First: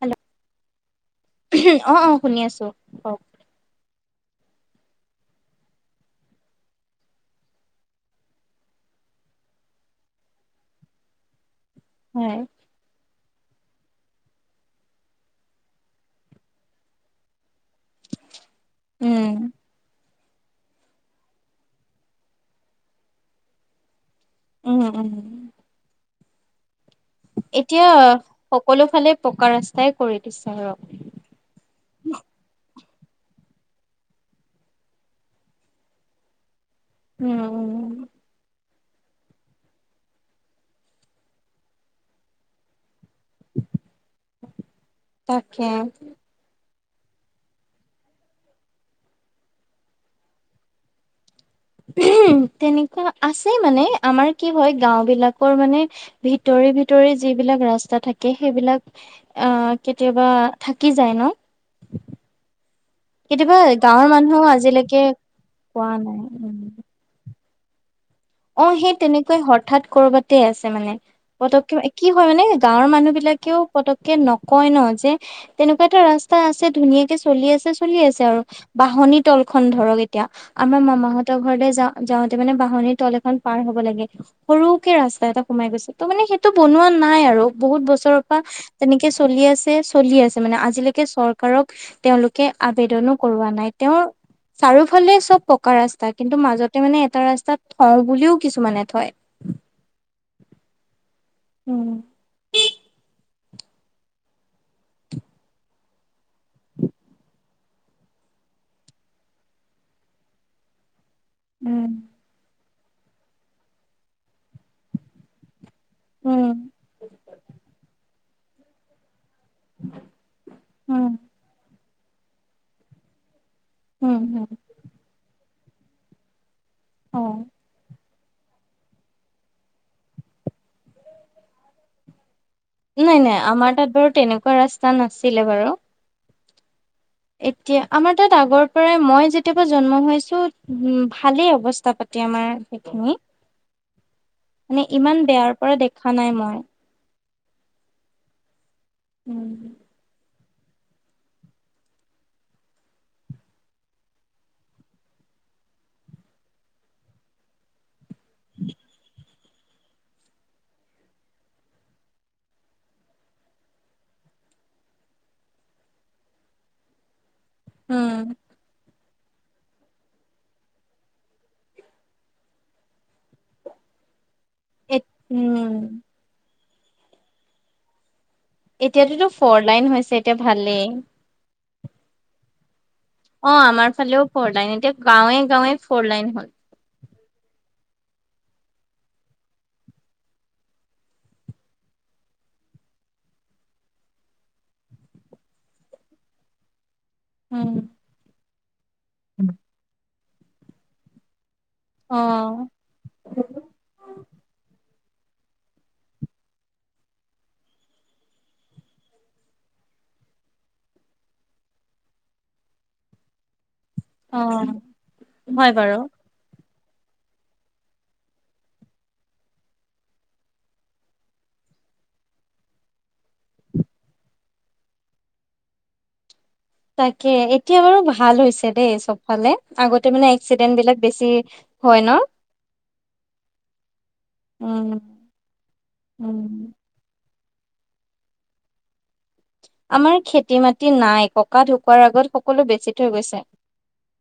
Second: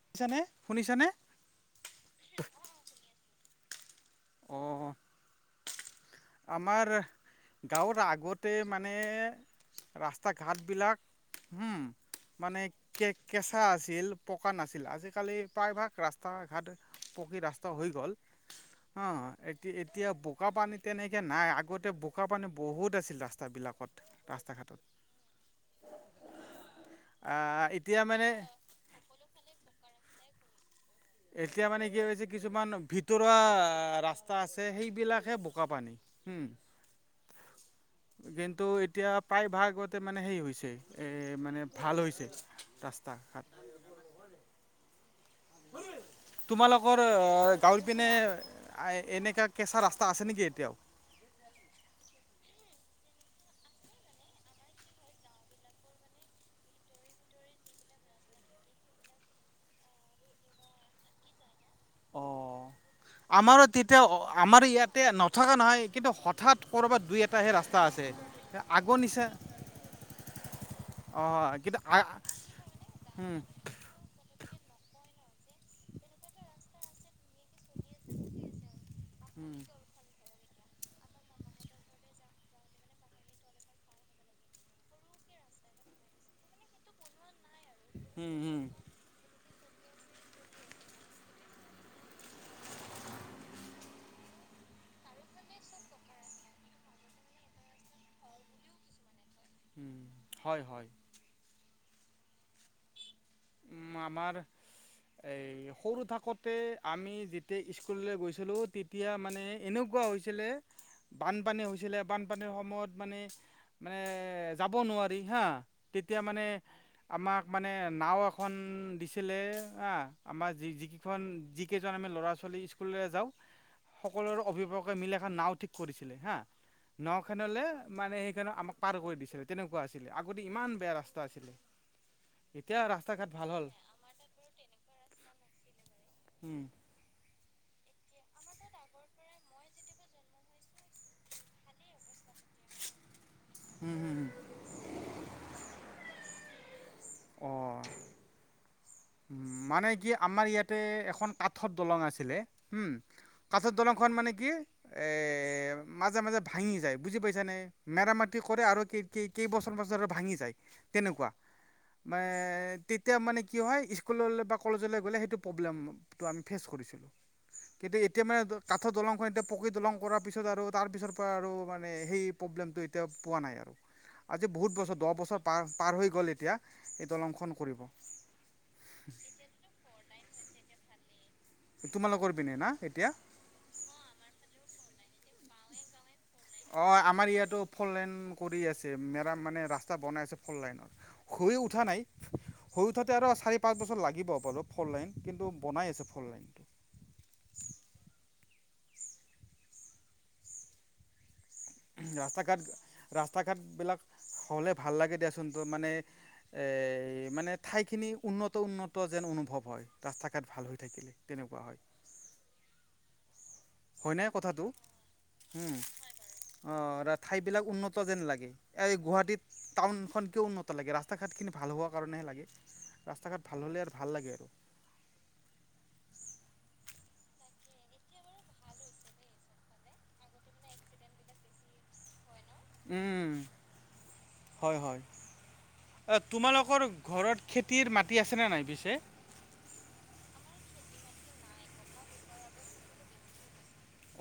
Hello শুনিছানে শুনিছানে? অ', অ', শুনি আছো কওক। অ'। আমাৰ গাঁৱৰ আগতে মানে ৰাস্তা ঘাটবিলাক হম হয় মানে কে-কেঁচা আছিল পকা নাছিল, আজিকালি প্ৰায়ভাগ ৰাস্তা ঘাট পকি ৰাস্তা হৈ গ'ল, হ উম এ-এতিয়া বোকা পানীত তেনেকৈ নাই আগতে বোকা পানী বহুত আছিল ৰাস্তাবিলাকত ৰাস্তা ঘাটত উম, উম। আহ এতিয়া মানে সকলো ফালে পকা ৰাস্তাই কৰি দিছে আৰু। এতিয়া মানে কি হৈছে কিছুমান ভিতৰুৱা ৰাস্তা আছে সেইবিলাকহে বোকা পানী। হম। উম, উম। কিন্তু এতিয়া প্ৰায়ভাগ আগতে মানে হেই হৈছে এ মানে ভাল হৈছে ৰাস্তা ঘাট। তাকে। তোমালোকৰ গাঁৱল পিনে এনেকা কেঁচা ৰাস্তা আছে নেকি এতিয়াও? তেনেকুৱা আছে মানে আমাৰ কি হয় গাও বিলাকৰ মানে ভিতৰি ভিতৰি যিবিলাক ৰাস্তা থাকে সেইবিলাক আহ, কেতিয়াবা থাকি যায় ন'! অ'। কেতিয়াবা আমাৰো তেতিয়া গাঁৱৰ মানুহেও আমাৰ আজিলৈকে ইয়াতে নথকা নহয় কোৱা কিন্তু নাই হঠাৎ উম কৰ'বাত দুই এটা হে ৰাস্তা আছে। অ', সেই আগৰ নিচা তেনেকুৱাই হঠাৎ কৰবাতে আছে মানে। অ পতকে কিন্তু কি হয় মানে গাঁৱৰ মানুহ হুম, বিলাকেও পতক কে নকয় ন' যে তেনেকুৱা এটা ৰাস্তা আছে ধুনীয়াকে চলি আছে চলি আছে আৰু বাহনী তল হুম, খন ধৰক এ তিয়া আমাৰ মামাহঁতৰ ঘৰলে যাওঁ যাওঁতে মানে বাহনিৰ তল খন পাৰ হ'ব লাগে সৰুকে ৰাস্তা এটা সোমাই গৈছে ত' মানে সেইটো বনোৱা নাই আৰু। বহুত বছৰৰ হুম, পৰা হুম, তেনেকে চলি আছে চলি আছে মানে আজিলৈকে চৰকাৰক তেওঁলোকে আবেদনো কৰোৱা নাই তেওঁৰ চাৰিওফালে চব পকা ৰাস্তা কিন্তু মাজতে মানে এটা ৰাস্তাত থওঁ বুলিও কিছুমানে থয়। উম হয় হয়। উম। উ মামাৰ এই সৰু থাকোঁতে আমি যেতিয়া স্কুললৈ গৈছিলোঁ তেতিয়া মানে এনেকুৱা হৈছিলে বানপানী উম হৈছিলে বানপানীৰ সময়ত মানে মানে যাব নোৱাৰি হা তেতিয়া মানে উম আমাক মানে নাও এখন দি চলে আ আমাৰ যি যিকেইখন-যিকেইজন আমি ল'ৰা ছোৱালী স্কুললৈ যাওঁ। সকলোৰে হুম অভিভাৱকে মিলা এখন নাও ঠিক কৰিছিলে হা অ নাওখনলে মানে সেইকাৰণ আমাক পাৰ কৰি দিছিলে তেনেকুৱা আছিলে আগতে ইমান বেয়া ৰাস্তা আছিলে এতিয়া ৰাস্তা নাই ঘাট নাই ভাল হ'ল আমাৰ তাত বাৰু তেনেকুৱা ৰাস্তা নাছিলে বাৰু। উম। এতিয়া আমাৰ তাত আগৰ পৰাই মই যে যেতিয়াপৰা জন্ম হৈছো উম ভালেই অৱস্থা পাতি আমাৰ সেইখিনি হম হুম হু মানে ইমান বেয়াৰ পৰা দেখা নাই মই অ', উম মানে কি আমাৰ ইয়াতে এখন কাঠত দলং আছিলে হম কাঠৰ দলংখন মানে কি এই মাজে মাজে ভাঙি যায় বুজি পাইছানে। মেৰাামতি কৰে আৰু কি কি কেইবছৰ পিছত আৰু ভাঙি যাই তেনেকুৱা তেতিয়া মানে কি হয় স্কুললৈ বা কলেজলৈ গ'লে সেইটো প্ৰব্লেমটো আমি ফেচ কৰিছিলোঁ কিন্তু এতিয়া মানে কাঠৰ দলংখন এতিয়া পকি দলং কৰাৰ পিছত আৰু তাৰ পিছৰ পৰা আৰু মানে সেই প্ৰব্লেমটো এতিয়া পোৱা নাই আৰু। [inaudible] আজি বহুত বছৰ এ দহ বছৰ পাৰ উম পাৰ হৈ গ'ল এতিয়া এই দলংখন কৰিব। এতিয়াতোটো ফৰ লাইন হৈছে এতিয়া ভালেই। তোমালোকৰ পিনে না এতিয়া। অ', আমাৰ ফালেও ফ'ৰ লাইন এতিয়া গাঁৱে গাঁৱে ফ'ৰ লাইন হ'ল। অ', আমাৰ ইয়াতো ফৰ লাইন কৰি আছে মেৰাম মানে ৰাস্তা বনাই আছে ফৰ লাইনৰ খুই উঠা নাই। সৰু উঠওঁতে আৰু চাৰি পাঁচ বছৰ লাগিব বাৰু ফৰ লাইন কিন্তু বনাই আছে ফৰ লাইনটো। উম। উম। ৰাস্তা অ ঘাট ৰাস্তা ঘাটবিলাক হ'লে ভাল লাগে দিয়াচোন তো মানে এই মানে ঠাইখিনি উন্নত উন্নত যেন অনুভৱ হয় ৰাস্তা ঘাট ভাল হৈ থাকিলে। তেনেকুৱা হয়। হয় নাই অ কথাটোও হয় উম। বাৰু অ', ঠাইবিলাক উন্নত যেন লাগে এই গুৱাহাটীত টাউনখনকে উন্নত লাগে ৰাস্তা ঘাটখিনি ভাল হোৱাৰ কাৰণেহে লাগে। ৰাস্তা ঘাট ভাল হ'লে আৰু ভাল লাগে। তাকে এতিয়া বাৰু ভাল হৈছে দেই চবফালে আগতে মানে এক্সিডেন্ট বিলাক বেছি হয় ন। উম হয় উম হয় উম তোমালোকৰ ঘৰত খেতিৰ মাটি আছেনে নাই পিছে। আমাৰ খেতি মাটি নাই ককা ঢুকোৱাৰ আগত সকলো বেচি থৈ গৈছে।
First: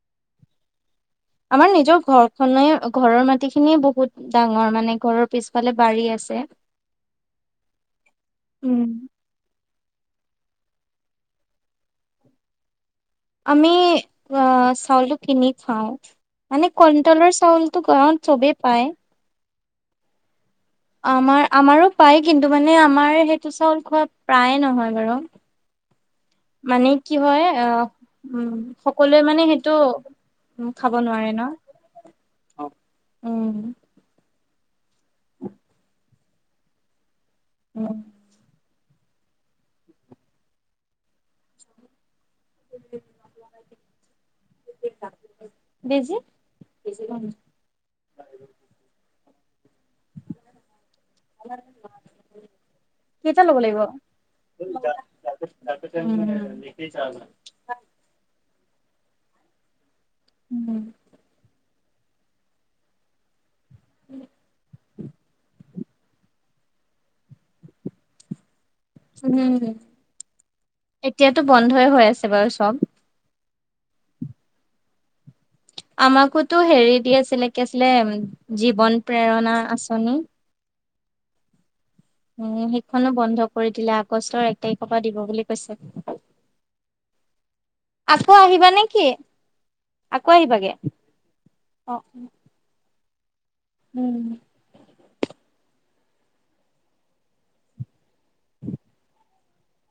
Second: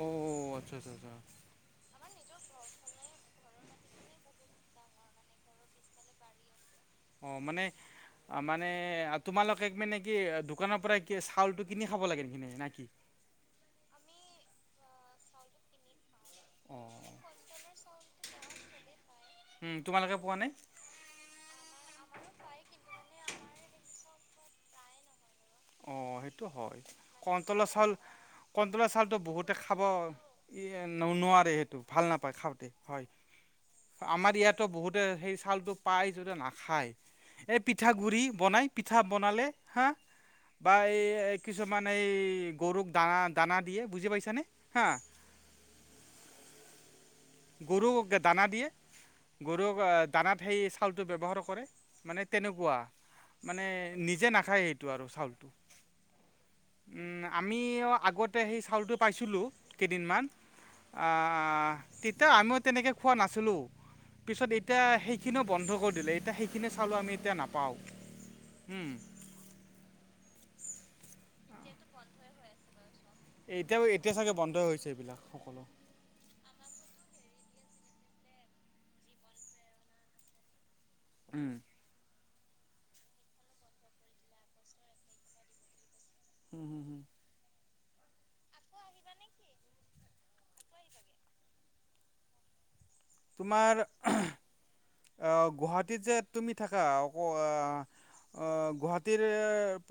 অ', আচ্ছা আচ্ছা আচ্ছা। আমাৰ নিজৰ ঘৰখনে ঘৰৰ মাটিখিনিয়ে বহুত ডাঙৰ মানে ঘৰৰ পিছফালে বাৰী আছে। অ', মানে মানে উম তোমালোকে মানে কি দোকানৰ পৰা কি চাউলটো কিনি খাব লাগে নে কি। আমি অ', চাউলো কিনি খাওঁ মানে অ কইটলৰ চাউলতো পাওঁ চবেই পায় তোমালোকে পোৱা নাই আমাৰ আমাৰো পায় কিন্তু মানে আমাৰ সেইটো চাউল খোৱা প্ৰায়ে নহয় বাৰু অ সেইটো হয় মানে কি হয় কনটলৰ আহ চাউল উম কণটোলৰ সকলোৱে চাউলটো মানে বহুতে সেইটো খাব উম খাব ন নোৱাৰে সেইটো ভাল নাপায় খাওঁতে হয় উম আমাৰ ইয়াতো বহুতে সেই চউলটো পায় যদি নাখায় এই উম পিঠাগুৰি বনাই পিঠা বনালে হা বা এই কিছুমান এই গৰুক দানা দানা দিয়ে বুজি পাইছানে হা বেজি গৰুক দানা দিয়ে গৰুক দানা খাই চাউলটো ব্যৱহাৰ কৰে মানে তেনেকুৱা কেইটা ল'ব মানে লাগিব নিজে নাখায় সেইটো আৰু চাউলটো উম উম আমি আগতে সেই চাউলটো পাইছিলোঁ কেইদিনমান। [unintelligible] অহ তেতিয়া আমিও তেনেকৈ খোৱা নাছিলোঁ পিছত এতিয়া সেইখিনিও বন্ধ কৰি দিলে এতিয়া সেই সিখিনি চাউলো আমি এতিয়া নাপাওঁ উম এতিয়াতো বন্ধই হৈ আছে বাৰু চব এতিয়াও এতিয়া চাগে বন্ধই হৈছে এইবিলাক আমাকোতো হেৰি দি আছিলে কি আছিলে জীৱন প্ৰেৰণা আঁচনি উম উম সেইকখনো বন্ধ কৰি দিলে আগষ্টৰ এক তাৰিখৰ পৰা দিব বুলি কৈছে হুম হুম হুম আকৌ আহিবা নে কি আকৌ আহিবাগে অ তোমাৰ উম গুৱাহাটীত যে তুমি থাকা অক গুৱাহাটীৰ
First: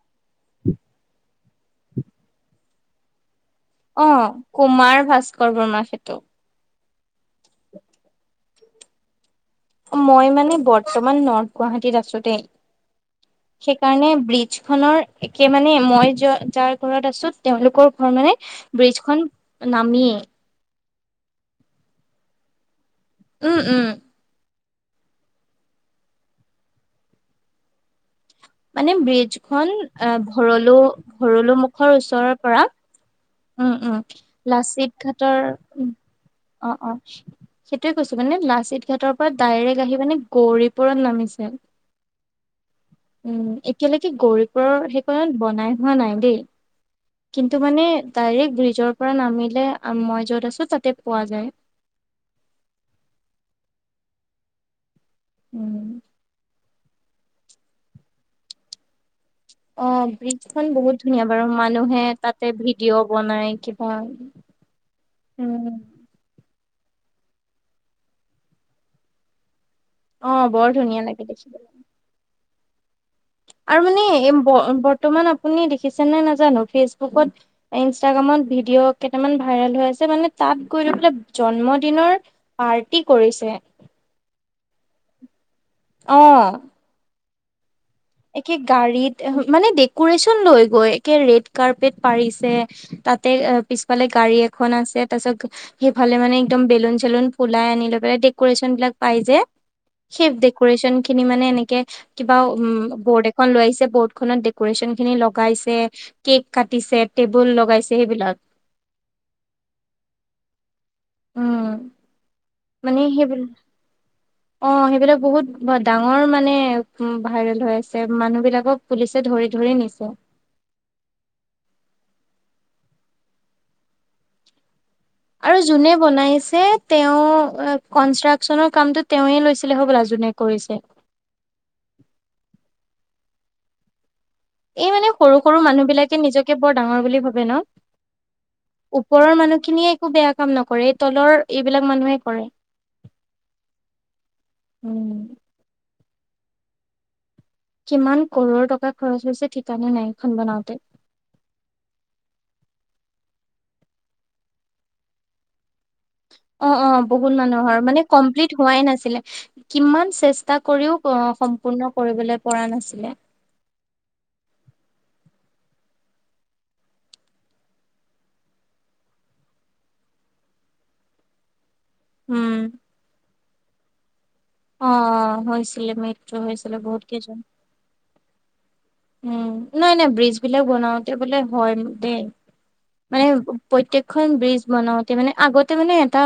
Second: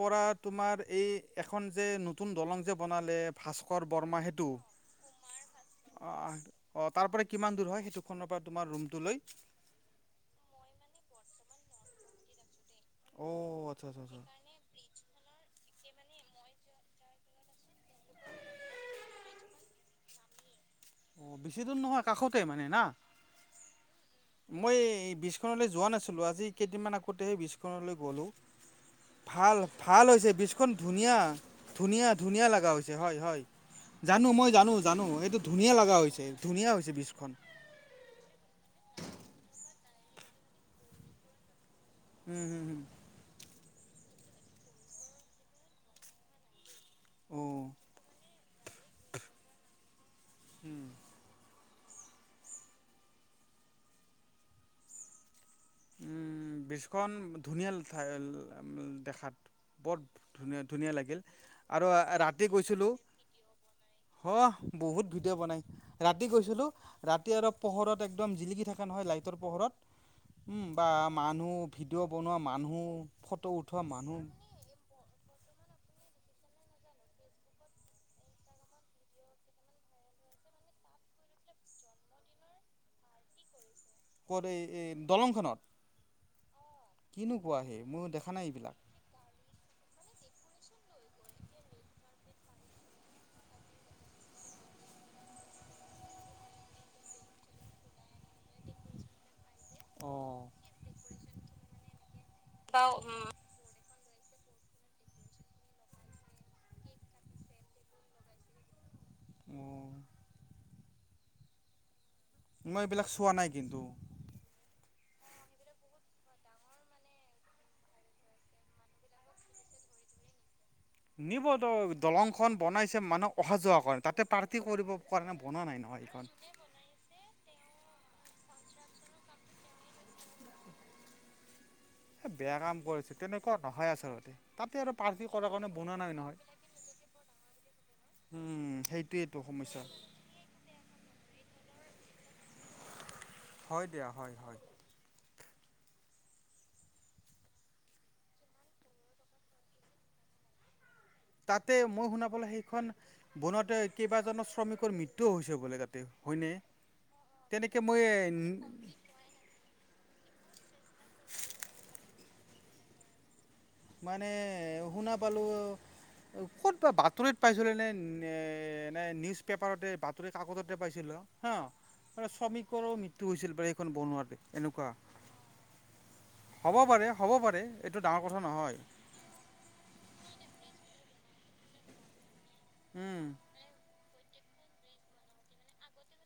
পৰা তোমাৰ এই এখন যে নতুন দলং যে বনালে ভাস্কৰ বৰ্মা সেতু অ কুমাৰ ভাস্কৰ বৰ্মা সেইটো অ তাৰ পৰা কিমান দূৰ হয় সেইটোখনৰ পৰা তোমাৰ ৰুমটো লৈ মই মানে বৰ্তমান নৰ্থ গুৱাহাটীত আছো দেই অ আচ্ছা আচ্ছা সেইকাৰণে আচ্ছা ব্ৰিজ যিখনৰ একে মানে মই য যাৰ ঘৰত আছো তেওঁলোক ক'ত ঘৰ মানে ব্ৰিজ খন নামিয়ে বেছি দূৰ নহয় কাষতে মানে না উম উম। মই এই ব্ৰিজখনলে যোৱা নাছিলোঁ আজি কেইদিনমান আগতেহে ব্ৰিজখনলৈ গ'লোঁ। মানে ব্ৰিজ ভাল খন ভাল আহ হৈছে বীজখন ভৰলো ধুনীয়া ভৰলো মুখৰ ধুনীয়া ওচৰৰ ধুনীয়া পৰা লগা হৈ- ছে হয় হয়, উম উম জানো মই জানো লাচিত জানো ঘাটৰ এইটো ধুনীয়া লগা হৈছে ধুনীয়া হৈছে বীজখন। সেইটোৱে কৈছো মানে লাচিত ঘাটৰ পৰা ডাইৰেক্ট আহি মানে গৌৰী পুৰণ নামিছে। উম হুম হুম। উম এতিয়ালৈকে গৌৰীপুৰৰ সেইকণত বনাই হোৱা নাই দেই। কিন্তু অ', মানে ডাইৰেক্ট ব্ৰিজৰ পৰা নামিলে মই য'ত আছো তাতে পোৱা যায়। উম। বীজখন ধুনীয়াই দেখাত। বত অ' ধুনীয়া ব্ৰিজখন ধুনীয়া বহুত লাগিল, বাৰু আৰু মানুহে ৰাতি তাতে গৈছিলোঁ ভিডিঅ' বনাই কিবা সহ বহুত ভিডিঅ' বনাই। উম। ৰাতি গৈছিলোঁ ৰাতি আৰু পোহৰত একদম জিলিকি থকা নহয় লাইটৰ পোহৰত। অ' ওম, বৰ বা ধুনীয়া লাগে মানুহ দেখিবলৈ। ভিডিঅ' বনোৱা মানুহ। ফটো আৰু উঠোৱা মানুহ মানে ব বৰ্তমান আপুনি দেখিছে নে নাজানো, ফেচবুকত ইনষ্টাগ্ৰামত ভিডিঅ' কেইটামান ভাইৰেল হৈ আছে মানে তাত গৈ ৰৈ পেলাই জন্মদিনৰ পাৰ্টি কৰিছে। ক'ত এই এই দলংখনত? অ। কিনো কোৱাহে মই দেখ- একে গাড়ীত মানে ডেকোৰেচন লৈ গৈ একে ৰেড কাৰ্পেট পাৰিছে - তাতে অ পিছফালে গাড়ী এখন আছে তাৰ পিছত- সেইফালে মানে একদম বেলুন চেলন ফুলাই আনিলৈ পেলাই দেড- কুৰেশ্যন বিলাক পাই যে, সেই অ', ডেকুৰেশ্যন খিনি মানে এনেকে কিবা খন লৈ আহিছে বৰ্ডখনত ডেকুৰেশ্যন খিনি লগাইছে কেক কাটিছে টেবুল লগাই- ছে সেইবিলাক। অ। উম। মই মানে এইবিলাক চোৱা সেইবিলাক নাই কিন্তু। অ সেইবিলাক বহুত ডাঙৰ মানে ভাইৰেল হৈ আছে মানুহ বিলাকক - পুলিচে ধৰি ধৰি নিছে। নিব টো দলংখন বনাইছে মানুহক অহা যোৱা কৰণে তাতে পাৰ্টি কৰিব কৰণে আৰু বনোৱা নাই যোনে নহয় এইখন। বনাইছে তেওঁ কনষ্ট্ৰাকচনৰ কামতো তেওঁয়ে লৈছিলে হ'বলা যোনে কৰিছে বেয়া কাম কৰিছে তেনেকুৱা নহয় আচলতে। তাতে এই আৰু মানে পাৰ্টি সৰু কৰাৰ সৰু কাৰণে মানুহ বনোৱা নাই বিলাকে নহয় নিজকে বৰ ডাঙৰ বুলি ভাবে ন। উম সেইটোৱে ওপৰৰ টো সমস্যা। মানুহখিনিয়ে একো বেয়া কাম নকৰে, এই তলৰ এইবিলাক মানুহে কৰে। হয় দিয়া হয় হয়। উম। কিমান কৰৰ টকা খৰচ হৈছে ঠিকানা নাই এইখন বনাওঁতে। তাতে মই শুনা পালো সেইখন বনাওতে কেইবাজনো শ্ৰমিকৰ মৃত্যু হৈছে বোলে তাতে। হয়নে অ অ বহুত তেনেকে মানুহৰ মানে কমপ্লিট মই হোৱাই নাছিলে কিমান চে- ষ্টা কৰিও সম্পূৰ্ণ কৰিবলে পৰা নাছিলে। মানে শুনা পালোঁ ক'ত বা বাতৰিত পাইছিলোঁ নে, এনে নিউজ পেপাৰতে বাতৰি কাকততে পাইছিলোঁ হা আৰু উম শ্ৰমিকৰো মৃত্যু হৈছিল বা, এইখন বনোৱাতে। এনেকুৱা অ হৈছিলে মৃত্যু হৈছিলে হ'ব বহুত পাৰে, হ'ব কেইজন। পাৰে এইটো ডাঙৰ কথা নহয়। উম নাই নাই ব্ৰিজ বিলাক বনাওতে বোলে হয় দেই, মানে উম প্ৰত্যেকখন ব্ৰিজ বনাওঁতে মানে আগতে মানে এটা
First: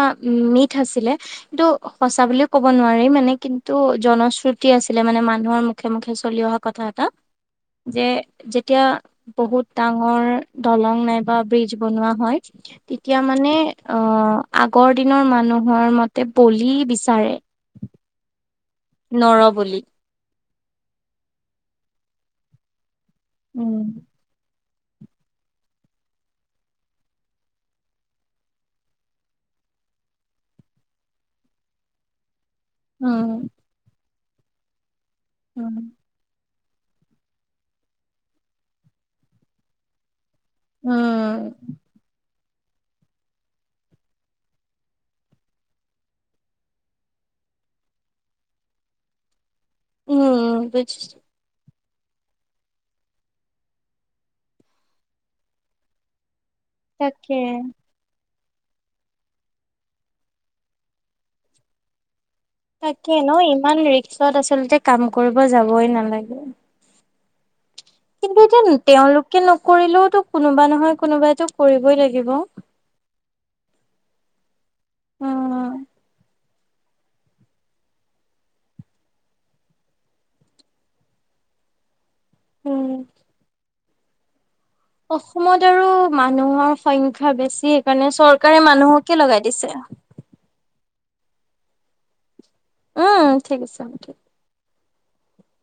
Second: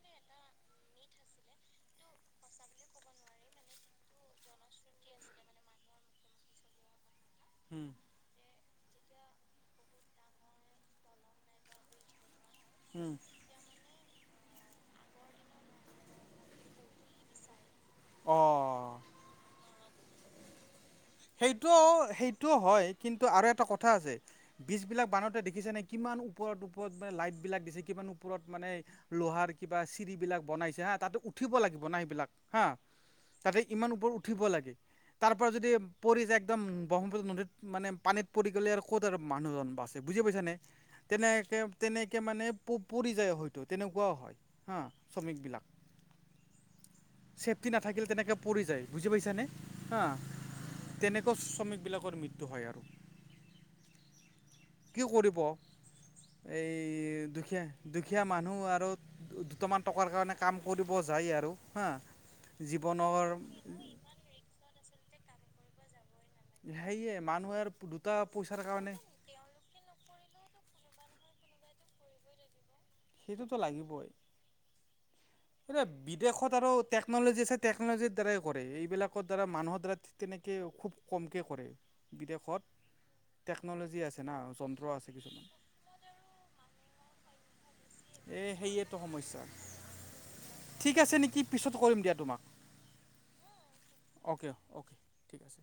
মিথ আছিলে কিন্তু সঁচা বুলিও ক'ব নোৱাৰি, মানে কিন্তু জনশ্ৰুতি আছিলে মানে মানুহৰ মুখে মুখে চলি অহা কথা এটা উম যে যেতিয়া বহুত ডাঙৰ দলং নাইবা ব্ৰিজ বনোৱা হয় উম তেতিয়া মানে আহ আগৰ দিনৰ মানুহৰ মতে বলি বিচাৰে। অহ'। নৰ-বলি। সেইটোও-সেইটোও হয় কিন্তু আৰু এটা উম কথা আছে বীজবিলাক বানওঁতে দেখিছেনে কিমান ওপৰত ওপৰত মানে লাইটবিলাক দিছে, কিমান ওপৰত মানে লোহাৰ কিবা চিৰিবিলাক বনাইছে হা, তাতে উঠিব লাগিব না সেইবিলাক। হাঁ উম তাতে ইমান ওপৰত উঠিব লাগে, তাৰ পৰা যদি পৰি যায় একদম ব্ৰহ্মপুত্ৰ নদীত, মানে পানীত পৰি গ'লে আৰু ক'ত আৰু মানুহজন বাছে বুজি পাইছ নে উম তেনেকে তেনেকে মানে প-পৰি যায় হয়তো তেনেকুৱাও হয় হা শ্ৰমিকবিলাক। চেফটি নাথাকিলে তেনেকে পৰি যায় বুজি পাইছানে হা। উম বুজ তেনেকৈ শ্ৰমিকবিলাকৰ মৃত্যু হয় আৰু। কি কৰিব, এই তাকে দুখীয়া দুখীয়া মানুহ আৰু দুটামান টকাৰ কাৰণে কাম কৰিব যায় আৰু হা। তাকে জীৱনৰ ন ইমান ৰিক্সত আচলতে কাম কৰিব যাবই নালাগে। সেইয়াই মানুহে দুটা কিন্তু পইচাৰ এতিয়া কাৰণে তেওঁলোকে নকৰিলেওতো কোনোবা নহয় কোনোবাইটো কৰিবই লাগিব। সেইটোতো লাগিবই। উম। এতিয়া বিদেশত আৰু টেকন'লজি আছে টেকন'লজিৰ দ্বাৰাই কৰে, এইবিলাকৰ দ্বাৰা মানুহৰ দ্বাৰা তেনেকে খুব কমকে কৰে, বিদেশত উম টেকন'লজি আছে না আছে কিছুমান অসমত আৰু মানুহৰ সংখ্যা বেছি কাৰণে এই চৰকাৰী সেয়েতো মানুহকে সমস্যা লগাই দিছে। ঠিক আছে নেকি পিছত কৰিম দিয়া তোমাক। উম ঠিক আছে হ'ব দিয়ক। অ'কে, অ'কে ঠিক আছে।